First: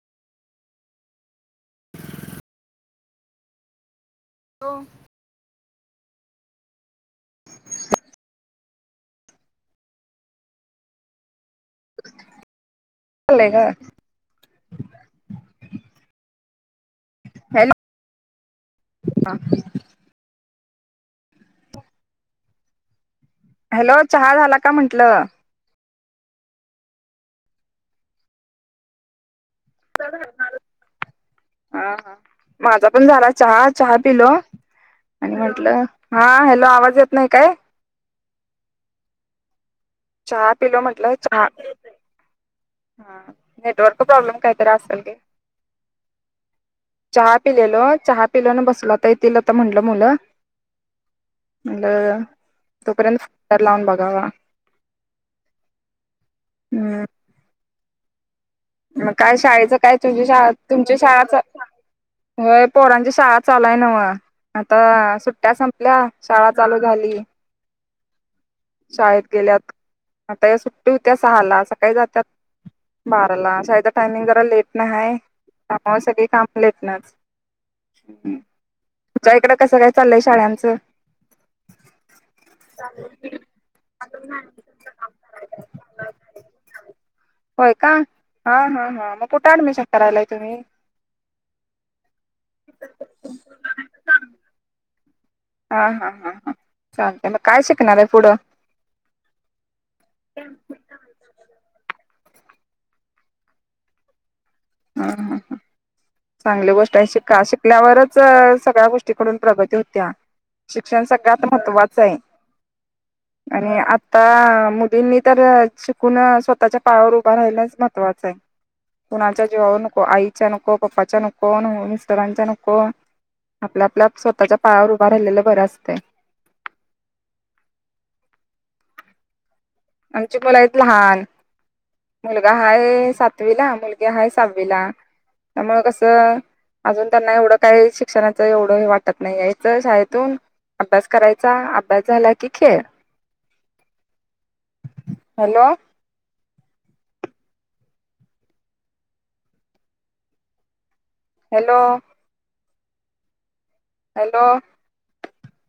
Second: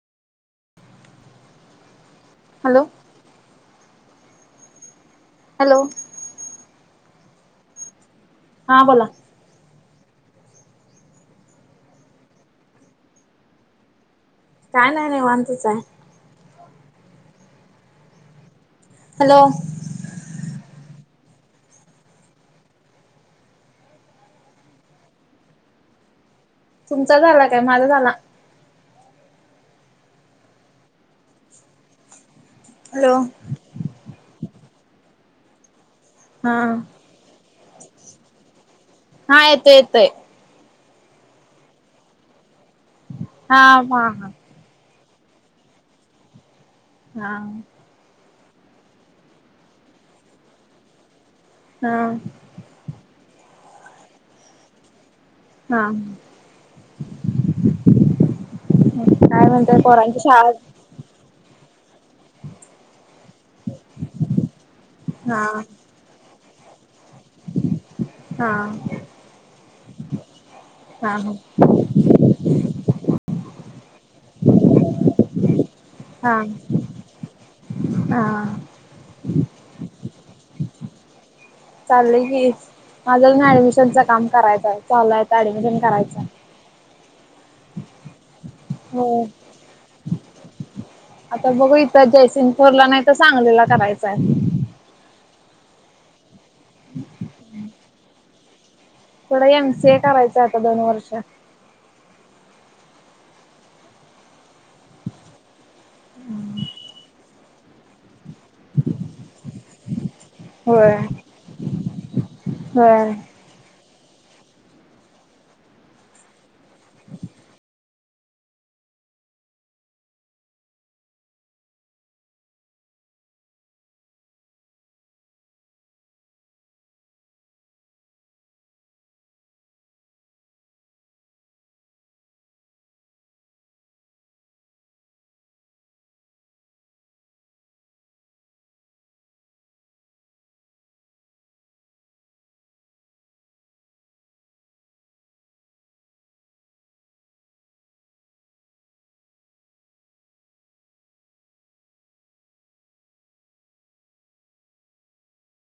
[unintelligible] Hello हो hello हां बोला झाले का काय नाही नाही नीवांतच आहे हॅलो हॅलो हॅलो चहा झाला का म्हंटलं तुमचा झाला काय माझा झाला हा हा माझा पण हॅलो झाला चहा चहा पिलो आणि म्हटलं हा हॅलो आवाज येत नाही काय हा येतोय येतोय चहा पिलो म्हटलं चहा ह हा हा नेटवर्क हा प्रॉब्लेम काय हा चहा पीलेलो चहा पिलान बसल आता येतीलला आता म्हटलं मुलं हा म्हणलं हा तोपर्यंत [unintelligible] लावून बघावा हा हम्म मग काय शाळेचं काय तुझी शाळा तुमच्या शाळाच होय पोरांची शाळा चालूय नव आता हा सुट्ट्या संपल्या शाळा चालू झाली हा शाळेत गेल्यात आता या सुट्टी होत्या हा हा सहाला सकाळी जात्यात बाराला शाळेचं टायमिंग जरा लेट नाही आहे त्यामुळे सगळी काम लेट नच हा.. तुझ्या इकड कसं काय चालय शाळांचं चाललय की माझा ना ऍडमिशनचा काम करायचं चाललं आता ऍडमिशन करायचा. होय का हां हां हां हो मग कुठं ॲडमिशन करायला आहे तुम्ही आता बघू इथं जयसिंगपोरला नाही तर सांगलेला करायचं आहे. हा हा हा हा चागते आहे मग काय शिकणार आहे पुढं थोडं एम सीए करायचं आता दोन वर्ष हा हा. हा चांगली गोष्ट आहे शिका शिकल्यावरच सगळ्या गोष्टीकडून प्रगती होत्या. होय शिक्षण सगळ्यात महत्त्वाचं आहे. होय आणि आता मोदींनी तर चू कुणा स्वतःच्या पायावर उभा राहिलाचा महत्त्वाचं आहे कुणाच्या जीवावर नको आईच्या नको पप्पाच्या नको आण मिस्टरांच्या नको आपल्या आपल्या स्वतःच्या पायावर उभा राहिलेलं बरं असते. आमची मुला आहेत लहान मुलगा हाय सातवीला मुलगी हाय सहावीला त्यामुळं कसं अजून त्यांना एवढं काही शिक्षणाच एवढं वाटत नाही याच शाळेतून अभ्यास करायचा अभ्यास झाला की खेळ. Hello hello. हॅलो